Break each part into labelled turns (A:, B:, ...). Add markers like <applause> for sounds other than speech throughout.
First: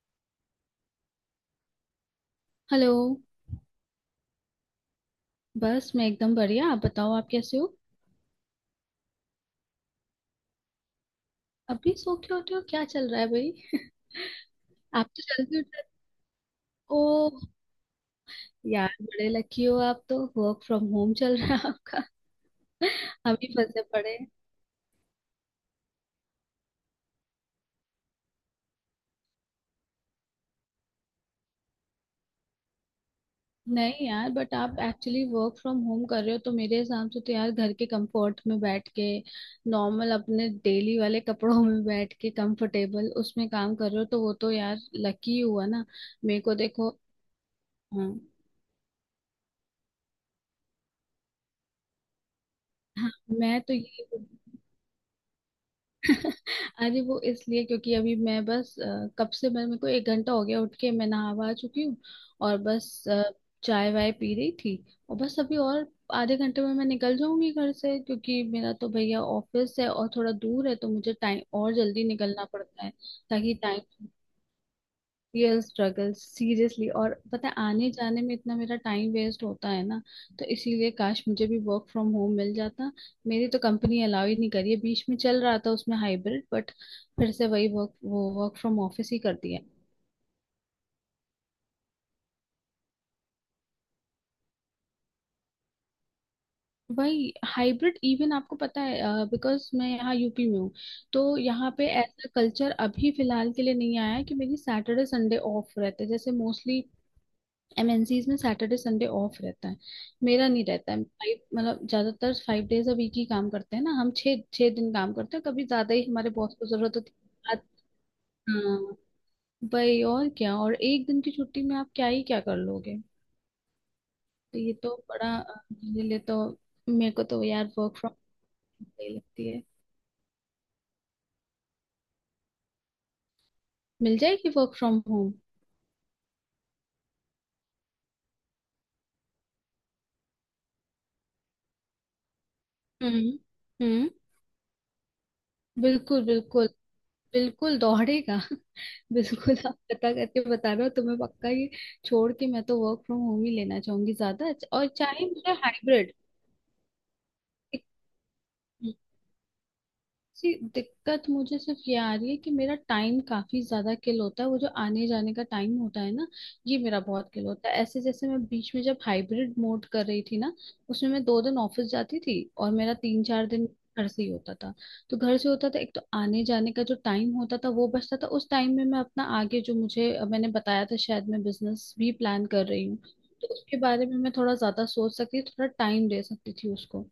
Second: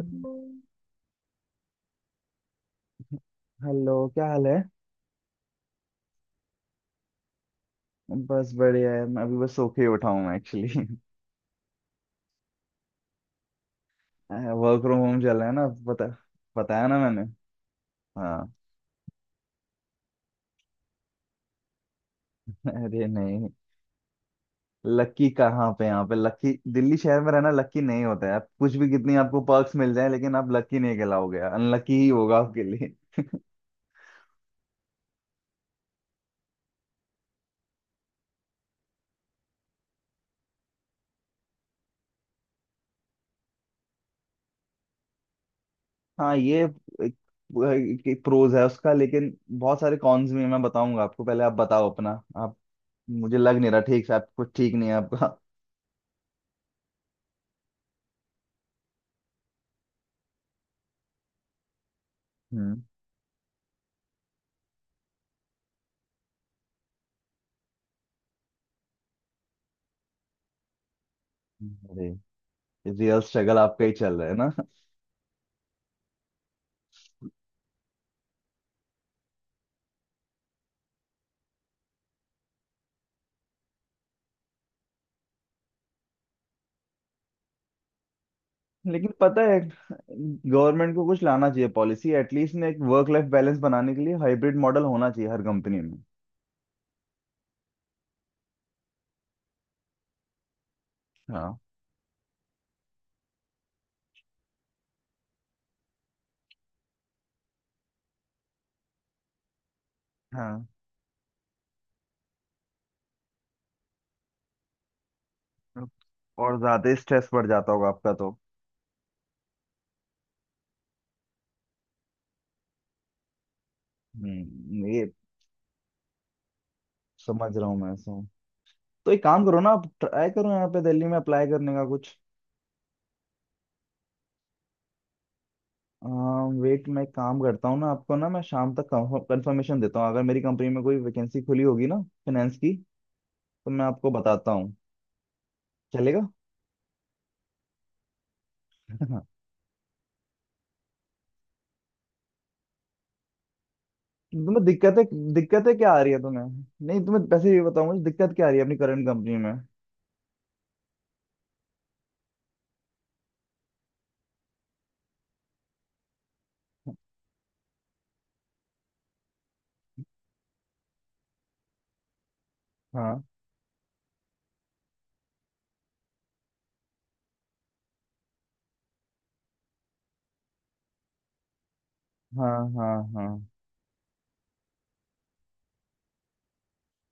A: Hello.
B: Hello.
A: क्या हाल है।
B: बस मैं एकदम बढ़िया। आप बताओ, आप कैसे हो?
A: बस बढ़िया है, मैं अभी बस सो के ही उठा हूँ। <laughs> मैं एक्चुअली
B: अभी सो के उठे हो? क्या चल रहा है भाई? <laughs>
A: वर्क फ्रॉम
B: आप
A: होम
B: तो
A: चल रहा है
B: जल्दी
A: ना।
B: उठे।
A: पता, बताया ना
B: ओ।
A: मैंने। हाँ।
B: यार बड़े लकी हो, आप तो वर्क फ्रॉम होम चल रहा है आपका।
A: <laughs> अरे
B: <laughs> अभी
A: नहीं,
B: फंसे पड़े हैं।
A: लकी कहाँ पे? यहाँ पे लकी? दिल्ली शहर में रहना लकी नहीं होता है। आप कुछ भी, कितनी आपको पर्क्स मिल जाए, लेकिन आप लकी नहीं कहलाओगे, अनलकी ही होगा आपके लिए।
B: नहीं यार, बट आप एक्चुअली वर्क फ्रॉम होम कर रहे हो तो मेरे हिसाब से तो यार, घर के कंफर्ट में बैठ के नॉर्मल अपने डेली वाले कपड़ों में बैठ के कंफर्टेबल, उसमें काम कर रहे हो तो वो तो यार लकी हुआ ना।
A: हाँ,
B: मेरे को
A: ये
B: देखो।
A: एक,
B: हाँ
A: एक, प्रोज है उसका, लेकिन बहुत सारे कॉन्स भी हैं। मैं बताऊंगा आपको, पहले आप बताओ अपना। आप,
B: हाँ।
A: मुझे लग
B: मैं
A: नहीं
B: तो
A: रहा
B: ये।
A: ठीक से, आप कुछ ठीक नहीं है आपका।
B: अरे वो इसलिए क्योंकि अभी मैं बस कब से मैं, मेरे को 1 घंटा हो गया उठ के, मैं नहावा आ चुकी हूँ
A: <laughs>
B: और
A: हम्म।
B: बस चाय वाय पी रही थी। और बस अभी और आधे घंटे में मैं निकल जाऊंगी घर से, क्योंकि मेरा तो भैया ऑफिस है और थोड़ा दूर है तो मुझे टाइम और जल्दी
A: अरे,
B: निकलना पड़ता है,
A: रियल
B: ताकि
A: स्ट्रगल आपका ही
B: टाइम।
A: चल रहा है ना।
B: Real struggle seriously. और पता है, आने जाने में इतना मेरा टाइम वेस्ट होता है ना, तो इसीलिए काश मुझे भी वर्क फ्रॉम होम मिल जाता। मेरी तो कंपनी अलाउ ही नहीं करी है। बीच में चल रहा था उसमें हाइब्रिड, बट फिर से वही वर्क, वो वर्क फ्रॉम
A: लेकिन
B: ऑफिस ही कर
A: पता है,
B: दिया।
A: गवर्नमेंट को कुछ लाना चाहिए पॉलिसी एटलीस्ट, ने एक वर्क लाइफ बैलेंस बनाने के लिए हाइब्रिड मॉडल होना चाहिए हर कंपनी में।
B: वही हाइब्रिड इवन। आपको पता है बिकॉज मैं यहाँ यूपी में हूँ, तो
A: हाँ,
B: यहाँ पे ऐसा कल्चर अभी फिलहाल के लिए नहीं आया है कि मेरी सैटरडे संडे ऑफ रहते हैं। जैसे मोस्टली एमएनसीज में सैटरडे संडे ऑफ रहता है, मेरा नहीं
A: हाँ,
B: रहता है। फाइव, मतलब ज्यादातर फाइव डेज अ वीक ही काम करते हैं ना, हम छः छः दिन काम करते हैं, कभी ज्यादा ही, हमारे बॉस
A: और
B: को
A: ज्यादा
B: जरूरत होती
A: स्ट्रेस बढ़
B: है।
A: जाता होगा आपका तो।
B: हाँ भाई और क्या, और एक दिन की छुट्टी में आप क्या ही क्या कर लोगे। तो ये
A: हम्म,
B: तो
A: ये
B: बड़ा मेरे लिए तो, मेरे को तो
A: समझ रहा
B: यार
A: हूँ मैं
B: वर्क फ्रॉम
A: ऐसा।
B: होम
A: तो
B: सही
A: एक काम
B: लगती
A: करो
B: है।
A: ना, आप ट्राई करो यहाँ पे दिल्ली में अप्लाई करने का कुछ।
B: मिल जाएगी वर्क फ्रॉम होम।
A: वेट, मैं एक काम करता हूँ ना, आपको ना मैं शाम तक कंफर्मेशन देता हूँ। अगर मेरी कंपनी में कोई वैकेंसी खुली होगी ना फाइनेंस की, तो
B: हम्म।
A: मैं
B: हम्म।
A: आपको बताता हूँ।
B: बिल्कुल
A: चलेगा।
B: बिल्कुल। बिल्कुल दौड़ेगा। <laughs>
A: <laughs>
B: बिल्कुल आप पता करके बता रहे हो? तुम्हें पक्का ये छोड़ के मैं तो वर्क फ्रॉम होम ही लेना चाहूंगी ज्यादा,
A: तुम्हें
B: और
A: दिक्कतें,
B: चाहे मुझे
A: दिक्कतें क्या आ रही
B: हाइब्रिड।
A: है तुम्हें? नहीं, तुम्हें पैसे, ये बताओ मुझे दिक्कत क्या आ रही है अपनी करंट कंपनी में।
B: जी, दिक्कत मुझे सिर्फ ये आ रही है कि मेरा टाइम काफी ज्यादा किल होता है, वो जो आने जाने का टाइम होता है ना, ये मेरा बहुत किल होता है। ऐसे जैसे मैं बीच में जब हाइब्रिड मोड कर रही थी ना, उसमें मैं 2 दिन ऑफिस जाती थी और मेरा
A: हाँ,
B: 3-4 दिन घर से ही होता था। तो घर से होता था, एक तो आने जाने का जो टाइम होता था वो बचता था, उस टाइम में मैं अपना आगे, जो मुझे मैंने बताया था, शायद मैं बिजनेस भी प्लान
A: हाँ,
B: कर रही
A: हाँ।
B: हूँ,
A: हाँ,
B: तो उसके बारे में मैं थोड़ा ज्यादा सोच सकती थी, थोड़ा टाइम दे सकती थी उसको।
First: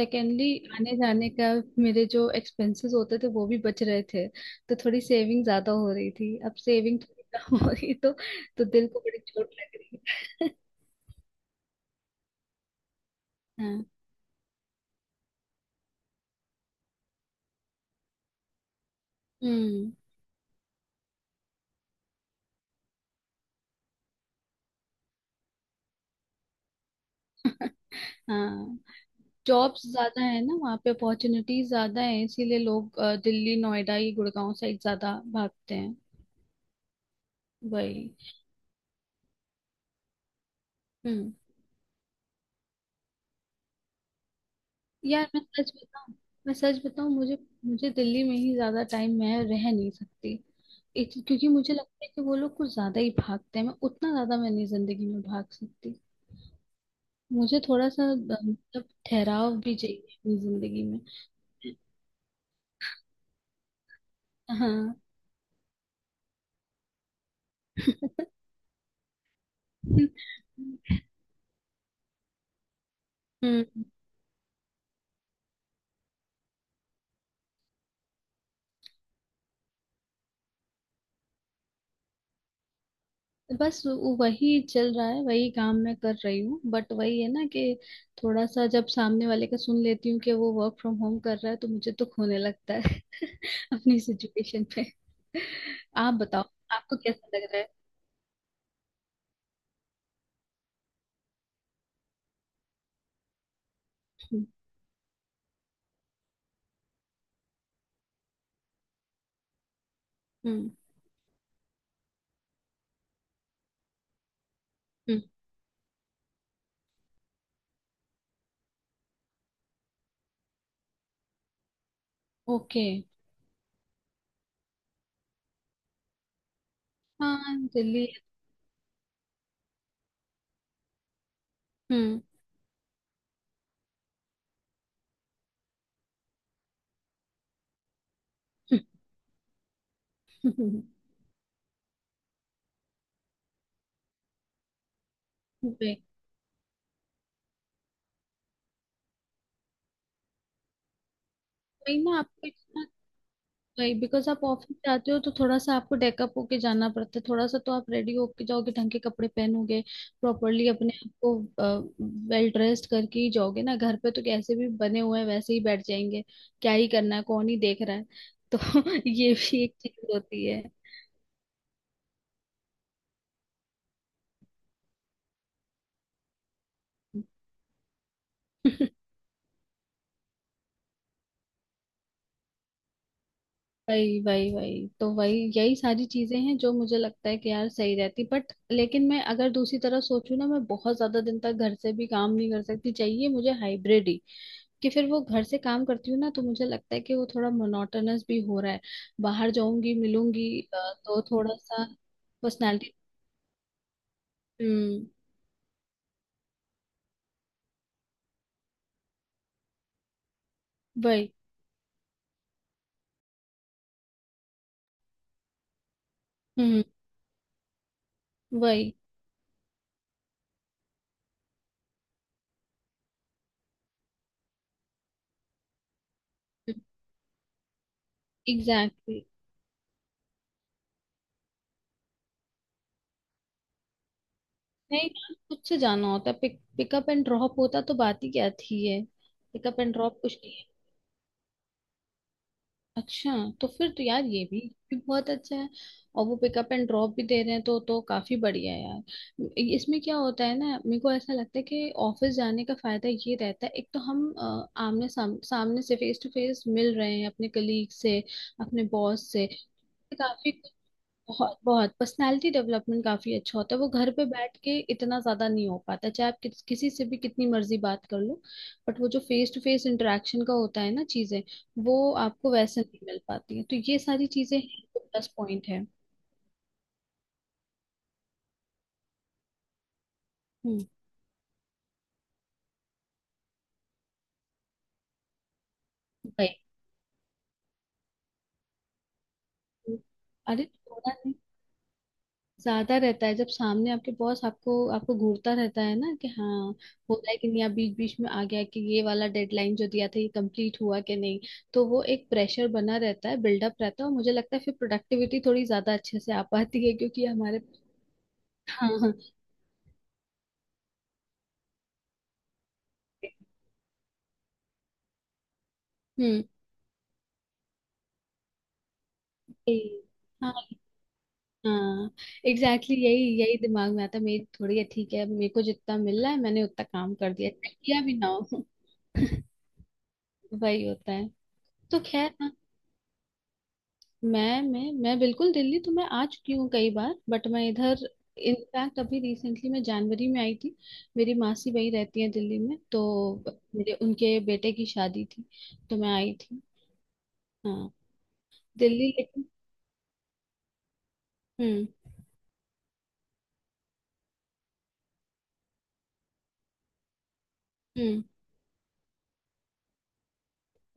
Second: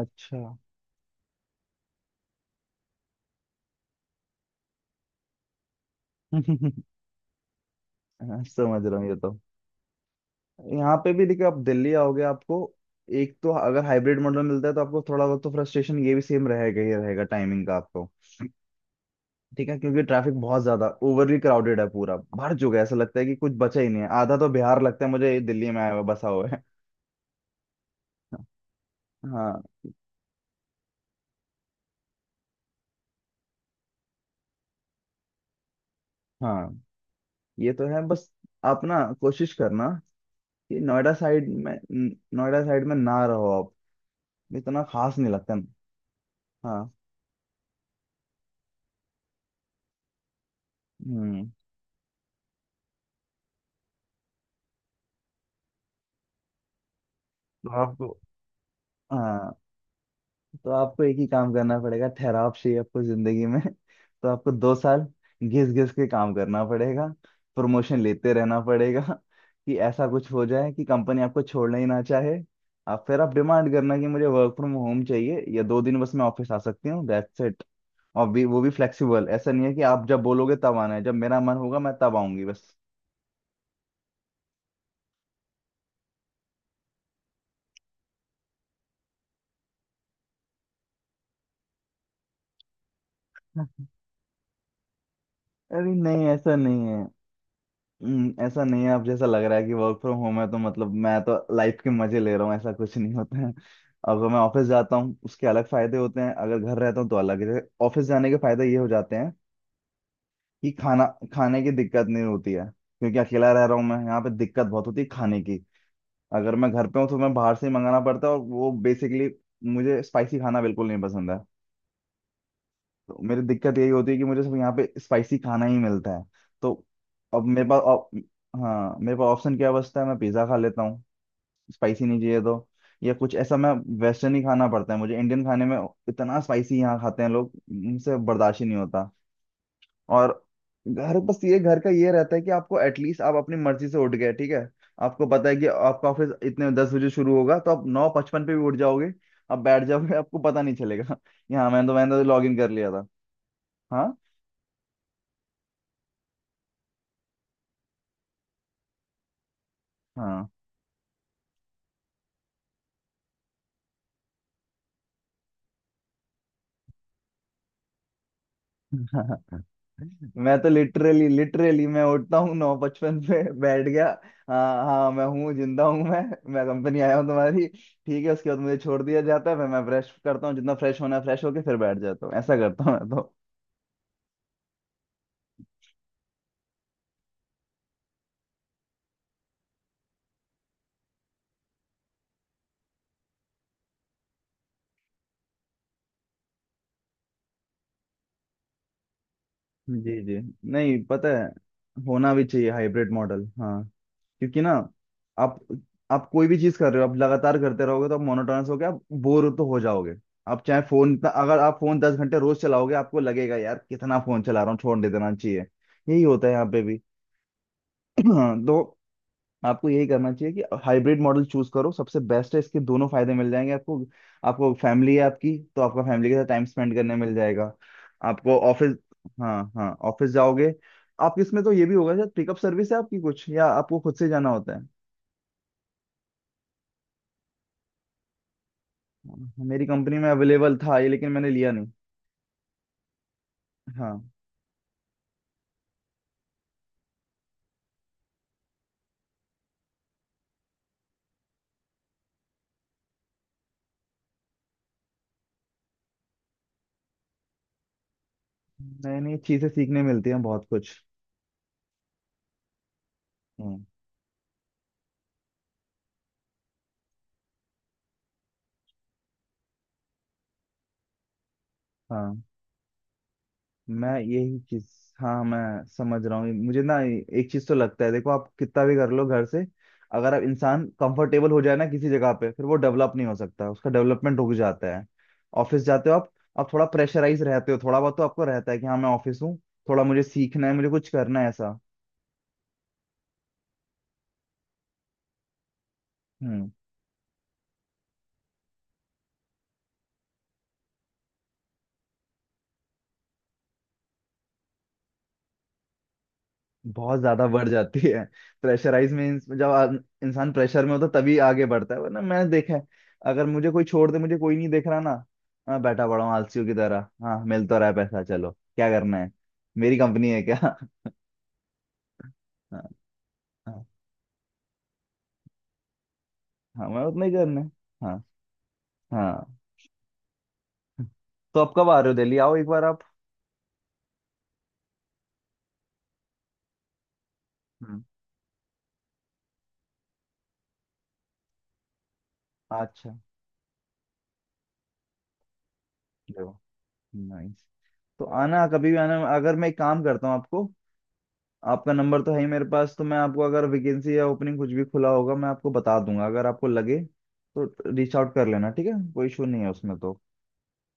A: अच्छा। <laughs>
B: आने जाने का मेरे जो एक्सपेंसेस होते थे वो भी बच रहे थे, तो थोड़ी सेविंग ज्यादा हो रही थी। अब सेविंग थोड़ी कम हो रही,
A: हाँ,
B: तो
A: समझ
B: दिल
A: रहा
B: को
A: हूँ ये
B: बड़ी
A: तो।
B: चोट लग रही है।
A: यहाँ पे भी देखिए, आप दिल्ली आओगे आपको, एक तो
B: <laughs>
A: अगर
B: हाँ।
A: हाइब्रिड मॉडल मिलता है तो आपको थोड़ा बहुत तो फ्रस्ट्रेशन ये भी सेम रहेगा ही रहेगा, टाइमिंग का आपको। ठीक है,
B: हम्म।
A: क्योंकि ट्रैफिक बहुत ज्यादा ओवरली क्राउडेड है, पूरा भर चुका है, ऐसा लगता है कि कुछ बचा ही नहीं है। आधा तो बिहार लगता है मुझे ये, दिल्ली में आया हुआ बसा हुआ है।
B: हाँ।
A: हाँ,
B: जॉब्स ज्यादा है ना वहाँ पे, अपॉर्चुनिटीज ज्यादा है, इसीलिए लोग दिल्ली नोएडा ये गुड़गांव साइड ज्यादा भागते हैं।
A: हाँ, ये तो है
B: वही।
A: बस। आप ना कोशिश करना कि नोएडा
B: हम्म।
A: साइड में नोएडा साइड में ना रहो आप, इतना खास
B: यार
A: नहीं
B: मैं
A: लगता ना।
B: सच बताऊं, मैं सच
A: हाँ।
B: बताऊं, मुझे, मुझे दिल्ली में ही ज्यादा टाइम मैं रह नहीं सकती। एक, क्योंकि
A: हम्म,
B: मुझे लगता है कि वो लोग कुछ ज्यादा ही भागते हैं, मैं उतना ज्यादा मैं नहीं जिंदगी में भाग सकती। मुझे
A: तो
B: थोड़ा सा
A: आपको,
B: मतलब
A: हाँ,
B: ठहराव भी चाहिए अपनी
A: तो
B: जिंदगी में।
A: आपको एक ही काम करना पड़ेगा। ठहराव चाहिए आपको जिंदगी में। <laughs> तो आपको दो
B: हाँ।
A: साल घिस घिस के काम करना पड़ेगा, प्रमोशन लेते रहना पड़ेगा कि ऐसा कुछ हो जाए कि कंपनी आपको छोड़ना ही ना चाहे। आप फिर आप
B: <laughs>
A: डिमांड
B: हम्म।
A: करना कि मुझे वर्क फ्रॉम होम चाहिए, या दो दिन बस मैं ऑफिस आ सकती हूँ, दैट्स इट। और भी, वो भी फ्लेक्सिबल, ऐसा नहीं है कि आप जब बोलोगे तब आना है, जब मेरा मन होगा मैं तब आऊंगी बस।
B: बस वही चल रहा है, वही काम मैं कर रही हूँ, बट वही है ना कि थोड़ा सा जब सामने वाले का सुन लेती हूँ कि वो वर्क फ्रॉम होम कर रहा है तो मुझे तो खोने लगता है <laughs> अपनी सिचुएशन पे।
A: अरे
B: आप
A: नहीं,
B: बताओ,
A: ऐसा नहीं
B: आपको
A: है।
B: कैसा लग रहा है?
A: ऐसा नहीं है आप जैसा लग रहा है कि वर्क फ्रॉम होम है तो मतलब मैं तो लाइफ के मजे ले रहा हूँ, ऐसा कुछ नहीं होता है। अगर मैं
B: हम्म।
A: ऑफिस जाता हूँ उसके अलग फायदे होते हैं, अगर घर रहता हूँ तो अलग है। ऑफिस जाने के फायदे ये हो जाते हैं कि
B: हम्म।
A: खाना, खाने की दिक्कत नहीं होती है। क्योंकि अकेला रह रहा हूँ मैं यहाँ पे, दिक्कत बहुत होती है
B: हम्म,
A: खाने की। अगर मैं घर पे हूँ तो मैं बाहर से ही मंगाना पड़ता है, और वो बेसिकली मुझे स्पाइसी खाना बिल्कुल नहीं पसंद है।
B: ओके।
A: तो मेरी दिक्कत यही होती है कि मुझे सिर्फ यहाँ पे स्पाइसी खाना ही मिलता है। तो अब
B: हाँ
A: मेरे पास
B: दिल्ली।
A: हाँ, मेरे पास ऑप्शन क्या बचता है? मैं पिज़्ज़ा खा लेता हूँ, स्पाइसी नहीं
B: हम्म।
A: चाहिए तो, या कुछ ऐसा। मैं वेस्टर्न ही खाना पड़ता है मुझे, इंडियन खाने में इतना स्पाइसी यहाँ खाते हैं लोग, मुझसे बर्दाश्त ही नहीं होता। और
B: <laughs>
A: घर बस ये, घर का ये रहता है कि आपको एटलीस्ट आप अपनी मर्जी से उठ गए, ठीक है। आपको पता है कि
B: वही।
A: आपका ऑफिस इतने 10 बजे शुरू होगा तो आप 9:55 पे भी उठ जाओगे, आप बैठ जाओगे, आपको पता नहीं चलेगा। <laughs> यहाँ मैंने तो
B: वही
A: मैंने
B: ना,
A: तो लॉग
B: आपको
A: इन कर
B: इतना
A: लिया था।
B: वही
A: हाँ,
B: बिकॉज आप ऑफिस जाते हो तो थोड़ा सा आपको डेकअप होके जाना पड़ता है, थोड़ा सा तो आप रेडी होके जाओगे, ढंग के कपड़े पहनोगे,
A: हाँ,
B: प्रॉपरली अपने आप को वेल ड्रेस्ड करके ही जाओगे ना। घर पे तो कैसे भी बने हुए हैं वैसे ही बैठ जाएंगे, क्या ही करना है, कौन ही देख रहा है, तो <laughs> ये भी एक चीज होती
A: मैं
B: है।
A: तो लिटरली, लिटरली मैं उठता हूँ 9:55 पे बैठ गया। हाँ, हाँ, मैं हूँ, जिंदा हूँ मैं कंपनी आया हूँ तुम्हारी, ठीक है। उसके बाद मुझे छोड़
B: <laughs>
A: दिया जाता है, फिर मैं फ्रेश करता हूँ, जितना फ्रेश होना है फ्रेश होके फिर बैठ जाता हूँ, ऐसा करता हूँ मैं तो।
B: वही वही वही तो, वही यही सारी चीजें हैं जो मुझे लगता है कि यार सही रहती, बट लेकिन मैं अगर दूसरी तरह सोचूं ना, मैं बहुत ज्यादा दिन तक घर से भी काम नहीं कर सकती, चाहिए मुझे हाइब्रिड ही। कि फिर वो घर से काम करती हूँ ना, तो मुझे लगता है कि वो थोड़ा मोनोटोनस भी हो रहा है, बाहर जाऊंगी,
A: जी, जी,
B: मिलूंगी,
A: नहीं
B: तो
A: पता है,
B: थोड़ा सा
A: होना भी चाहिए
B: पर्सनालिटी।
A: Hybrid model. हाँ, क्योंकि ना,
B: हम्म।
A: आप आप कोई भी चीज कर रहे हो, आप लगातार करते रहोगे तो आप मोनोटोनस हो गया, आप बोर तो हो जाओगे। आप चाहे फोन,
B: वही।
A: अगर आप फोन 10 घंटे रोज चलाओगे, आपको लगेगा यार कितना फोन चला रहा हूँ, छोड़ दे, देना चाहिए। यही होता है यहाँ पे
B: हम्म।
A: भी। <clears throat> हाँ,
B: वही।
A: तो आपको यही करना चाहिए कि हाइब्रिड मॉडल चूज करो, सबसे बेस्ट है, इसके दोनों फायदे मिल जाएंगे आपको। आपको फैमिली है आपकी, तो आपका फैमिली के साथ टाइम स्पेंड करने मिल जाएगा। आपको ऑफिस,
B: एग्जैक्टली exactly.
A: हाँ, हाँ, ऑफिस जाओगे आप। इसमें तो ये भी होगा सर, पिकअप सर्विस है आपकी कुछ या आपको खुद से जाना होता है?
B: नहीं, खुद से जाना होता है। पिक पिकअप एंड ड्रॉप होता तो बात ही क्या थी है।
A: हाँ,
B: पिकअप
A: मेरी
B: एंड
A: कंपनी
B: ड्रॉप
A: में
B: कुछ नहीं।
A: अवेलेबल था ये, लेकिन मैंने लिया नहीं।
B: अच्छा। तो फिर तो
A: हाँ,
B: यार ये भी बहुत अच्छा है, और वो पिकअप एंड ड्रॉप भी दे रहे हैं तो काफी बढ़िया है यार। इसमें क्या होता है ना, मेरे को ऐसा लगता है कि ऑफिस जाने का फायदा ये रहता है, एक तो हम आमने सामने से फेस टू फेस मिल रहे हैं अपने कलीग से, अपने
A: नई
B: बॉस
A: नई
B: से,
A: चीजें सीखने मिलती हैं
B: काफी।
A: बहुत कुछ।
B: बहुत बहुत पर्सनालिटी डेवलपमेंट काफी अच्छा होता है
A: हम्म,
B: वो। घर पे बैठ के इतना ज्यादा नहीं हो पाता, चाहे आप किसी से भी कितनी मर्जी बात कर लो, बट वो जो फेस टू फेस इंटरेक्शन का होता है ना चीजें, वो
A: हाँ
B: आपको वैसे नहीं मिल पाती है, तो ये
A: मैं
B: सारी
A: यही
B: चीजें हैं
A: चीज,
B: जो प्लस
A: हाँ
B: पॉइंट
A: मैं
B: है।
A: समझ रहा हूँ, मुझे ना एक चीज तो लगता है, देखो आप कितना भी कर लो घर से, अगर आप इंसान
B: हम्म।
A: कंफर्टेबल हो जाए ना किसी जगह पे, फिर वो डेवलप नहीं हो सकता, उसका डेवलपमेंट रुक जाता है। ऑफिस जाते हो आप
B: भाई
A: आप थोड़ा प्रेशराइज रहते हो, थोड़ा बहुत तो आपको रहता है कि हाँ मैं ऑफिस हूँ, थोड़ा मुझे
B: अरे
A: सीखना है, मुझे कुछ
B: थोड़ा नहीं,
A: करना है ऐसा।
B: ज्यादा रहता है, जब सामने आपके बॉस आपको आपको घूरता रहता है ना कि हाँ
A: हम्म,
B: होता है कि नहीं, आप बीच बीच में आ गया कि ये वाला डेडलाइन जो दिया था ये कंप्लीट हुआ कि नहीं, तो वो एक प्रेशर बना रहता है, बिल्डअप रहता है, और मुझे लगता है फिर प्रोडक्टिविटी थोड़ी ज्यादा अच्छे से आ पाती है
A: बहुत
B: क्योंकि
A: ज्यादा
B: हमारे
A: बढ़ जाती है
B: हाँ
A: प्रेशराइज
B: हाँ।
A: में, इंसान प्रेशर में होता है, तभी आगे बढ़ता है, वरना मैंने देखा है, अगर मुझे कोई छोड़ दे, मुझे कोई नहीं देख रहा ना, मैं बैठा पड़ा हूँ
B: हम्म।
A: आलसियों की तरह, हाँ मिल तो रहा है पैसा चलो, क्या करना है, मेरी
B: यही,
A: कंपनी है
B: हाँ
A: क्या? <laughs>
B: हाँ,
A: हाँ,
B: एग्जैक्टली exactly, यही यही
A: हाँ,
B: दिमाग में आता है। मेरी थोड़ी है ठीक है, मेरे को जितना मिल रहा है मैंने उतना
A: हाँ, मैं
B: काम
A: उतना ही
B: कर दिया,
A: करना है।
B: चाहे किया भी
A: हाँ,
B: ना हो। <laughs>
A: हाँ,
B: वही होता है।
A: तो आप कब आ
B: तो
A: रहे हो? दिल्ली
B: खैर
A: आओ एक बार आप।
B: मैं बिल्कुल, दिल्ली तो मैं आ चुकी हूँ कई बार, बट मैं
A: हम्म,
B: इधर इनफैक्ट अभी रिसेंटली मैं जनवरी में आई थी। मेरी मासी वही रहती है दिल्ली में, तो
A: अच्छा,
B: मेरे उनके बेटे की शादी थी तो मैं आई
A: देखो,
B: थी।
A: नाइस,
B: हाँ।
A: तो आना, कभी भी
B: दिल्ली
A: आना।
B: लेकिन।
A: अगर मैं एक काम करता हूँ आपको,
B: हम्म।
A: आपका नंबर तो है ही मेरे पास, तो मैं आपको, अगर वैकेंसी या ओपनिंग कुछ भी खुला होगा मैं आपको बता दूंगा, अगर आपको लगे तो रीच
B: हम्म।
A: आउट कर लेना, ठीक है, कोई इशू नहीं है उसमें तो।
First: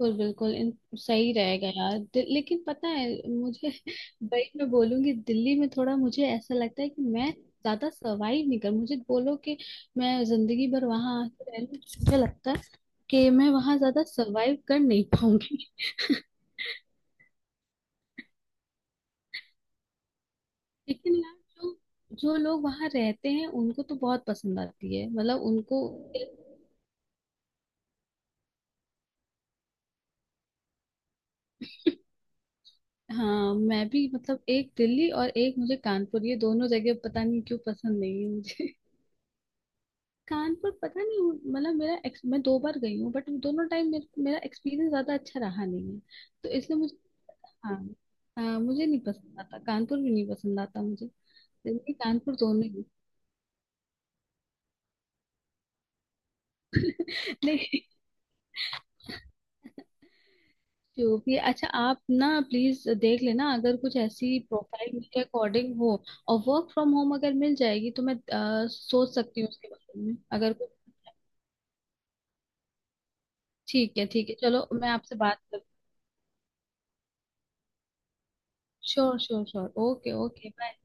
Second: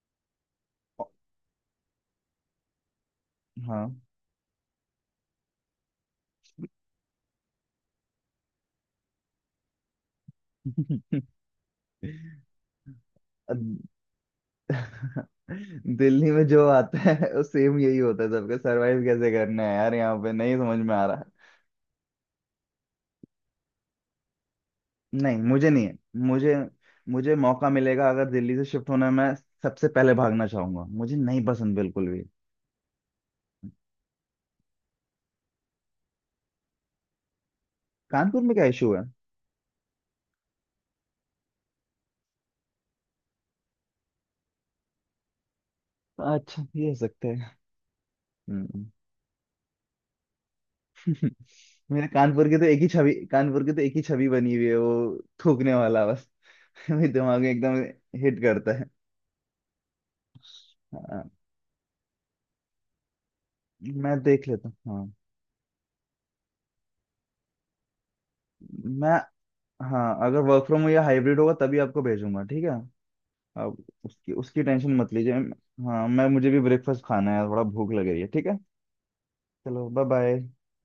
B: बिल्कुल बिल्कुल। इन सही रहेगा यार लेकिन पता है मुझे,
A: हाँ।
B: <laughs> वही मैं बोलूंगी, दिल्ली में थोड़ा मुझे ऐसा लगता है कि मैं ज्यादा सरवाइव नहीं कर, मुझे बोलो कि मैं जिंदगी भर वहां आके रह लूं, मुझे लगता है
A: <laughs>
B: कि मैं वहां ज्यादा सरवाइव कर नहीं पाऊंगी।
A: दिल्ली में जो आता है वो सेम यही होता है सबका, सरवाइव कैसे करना है यार यहाँ पे, नहीं समझ
B: <laughs>
A: में आ
B: लेकिन
A: रहा।
B: यार जो, जो लोग वहां रहते हैं उनको तो बहुत पसंद आती है,
A: नहीं,
B: मतलब
A: मुझे
B: उनको।
A: नहीं है, मुझे, मुझे मौका मिलेगा अगर दिल्ली से शिफ्ट होने में, सबसे पहले भागना चाहूंगा, मुझे नहीं पसंद बिल्कुल भी।
B: हाँ मैं भी, मतलब एक दिल्ली और एक मुझे कानपुर, ये दोनों जगह पता नहीं क्यों पसंद नहीं है
A: कानपुर में क्या
B: मुझे।
A: इशू है?
B: कानपुर पता नहीं, मतलब मेरा मैं 2 बार गई हूँ, बट दोनों टाइम मेरा एक्सपीरियंस ज्यादा अच्छा रहा नहीं है, तो
A: अच्छा,
B: इसलिए
A: ये हो
B: मुझे,
A: सकता
B: हाँ हाँ,
A: है।
B: मुझे नहीं पसंद आता, कानपुर भी नहीं पसंद आता मुझे, दिल्ली
A: मेरे
B: कानपुर
A: कानपुर की
B: दोनों
A: तो एक
B: ही।
A: ही छवि, कानपुर की तो एक ही छवि बनी हुई है, वो थूकने वाला बस। <laughs> मेरे दिमाग में
B: लेकिन
A: एकदम हिट करता है।
B: जो
A: हाँ,
B: भी है, अच्छा आप ना प्लीज देख लेना अगर कुछ
A: मैं
B: ऐसी
A: देख लेता हूँ।
B: प्रोफाइल
A: हाँ,
B: के अकॉर्डिंग हो, और वर्क फ्रॉम होम अगर मिल जाएगी तो मैं
A: मैं,
B: सोच सकती हूँ उसके बारे में,
A: हाँ, अगर
B: अगर
A: वर्क
B: कुछ।
A: फ्रॉम या हाइब्रिड होगा तभी आपको भेजूंगा, ठीक है। आप
B: ठीक है ठीक
A: उसकी,
B: है।
A: उसकी
B: चलो मैं
A: टेंशन मत
B: आपसे
A: लीजिए।
B: बात कर।
A: हाँ, मैं, मुझे भी ब्रेकफास्ट खाना है, थोड़ा भूख लग रही है, ठीक है।
B: श्योर श्योर श्योर,
A: चलो, bye
B: okay okay
A: bye.
B: Bye.